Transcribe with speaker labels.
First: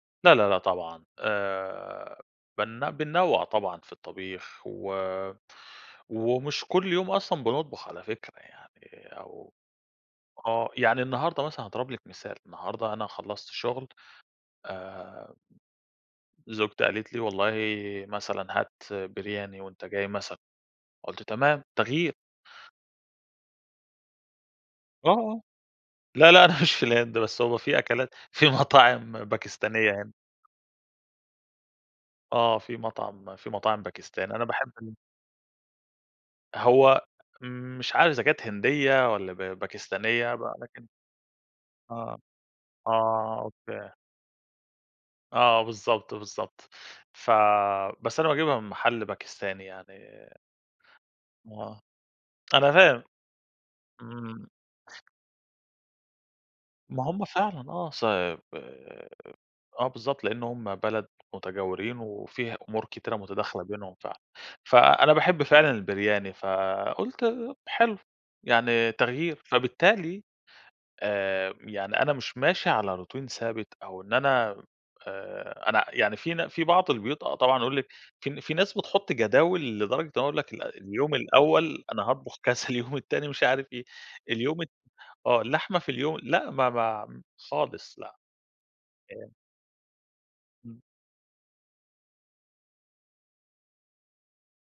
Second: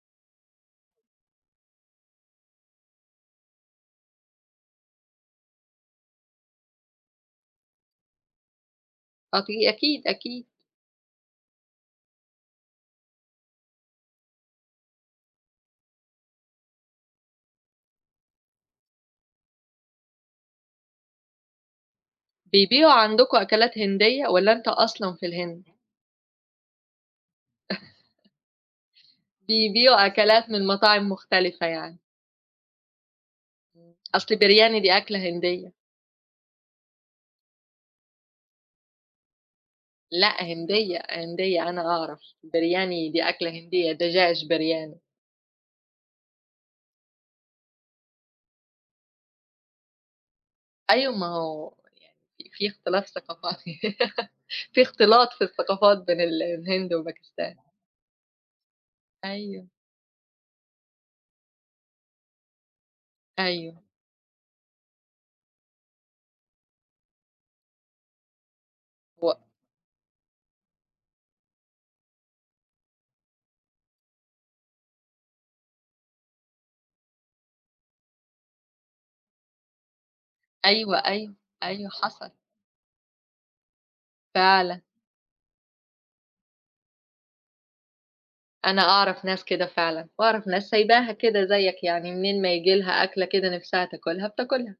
Speaker 1: لأ، لأ، لأ طبعًا آآ بن بننوّع طبعًا في الطبيخ، و ومش كُلّ يوم أصلًا بنطبُخ على فكرة، يعني
Speaker 2: آه، ب
Speaker 1: أو
Speaker 2: أكيد، أكيد.
Speaker 1: آه، يعني النهارده مثلًا هاضرب لِك مثال، النهارده أنا خلّصت شُغل آمم، زوجتي قالت لي والله مثلًا هات Biryani وأنت جاي مثلًا، قُلت تمام تغيير.
Speaker 2: بيبيعوا عندكم أكلات هندية، والّا أنت
Speaker 1: آه،
Speaker 2: أصلًا في
Speaker 1: آه
Speaker 2: الهند؟
Speaker 1: لأ، لأ أنا مش في الهند بس هو في أكلات في مطاعم باكستانية
Speaker 2: بيبيعوا
Speaker 1: هنا.
Speaker 2: أكلات من مطاعم مختلفة يعني.
Speaker 1: آه، في مطعم في مطاعم باكستاني،
Speaker 2: أصل
Speaker 1: أنا باحب
Speaker 2: Biryani
Speaker 1: ال
Speaker 2: دي أكلة هندية.
Speaker 1: هو م مش عارف إذا كانت هندية، والّا ب باكستانية
Speaker 2: لأ
Speaker 1: بقى لكن
Speaker 2: هندية، هندية أنا
Speaker 1: آه،
Speaker 2: أعرف Biryani دي
Speaker 1: آه
Speaker 2: أكلة
Speaker 1: أوكي.
Speaker 2: هندية، دجاج Biryani.
Speaker 1: آه بالضبط، بالضبط، ف بس أنا باجيبها من محل باكستاني يعني
Speaker 2: أيوه ما هو
Speaker 1: آه،
Speaker 2: يعني في
Speaker 1: أنا فاهم،
Speaker 2: اختلاف ثقافات
Speaker 1: إمم.
Speaker 2: في اختلاط في الثقافات بين ال الهند
Speaker 1: ما هُم
Speaker 2: وباكستان.
Speaker 1: فعلًا آه، صب
Speaker 2: أيوه.
Speaker 1: آه بالضبط، لإن هُم بلد مُتجاورين، وفي أُمور كتيرة متداخلة
Speaker 2: أيوه.
Speaker 1: بينهم فعلًا، فأنا باحب فعلًا الBiryani فقُلت ب حلو يعني
Speaker 2: و
Speaker 1: تغيير، فبالتالي آآ يعني أنا مش ماشي على Routine ثابت، أو إن أنا م آآ أنا يعني في نا في بعض البيوت آه، طبعًا يقول لِك في ن في ناس بتحُطّ جداول، لدرجة إن هو يقول لك ال
Speaker 2: أيوه،
Speaker 1: اليوم
Speaker 2: أيوه،
Speaker 1: الأول
Speaker 2: أيوه
Speaker 1: أنا
Speaker 2: حصل.
Speaker 1: هاطبُخ كذا، اليوم التاني مش عارف إيه، اليوم الت
Speaker 2: فعلًا.
Speaker 1: آه، اللحمة في اليوم لأ، ما ما خالص لأ،
Speaker 2: أنا أعرف
Speaker 1: إيه
Speaker 2: ناس كده فعلًا، واعرف ناس
Speaker 1: إمم.
Speaker 2: سيباها كده زيّك يعني منين ما ييجي لها أكلة كده نفسها تاكلها بتاكلها.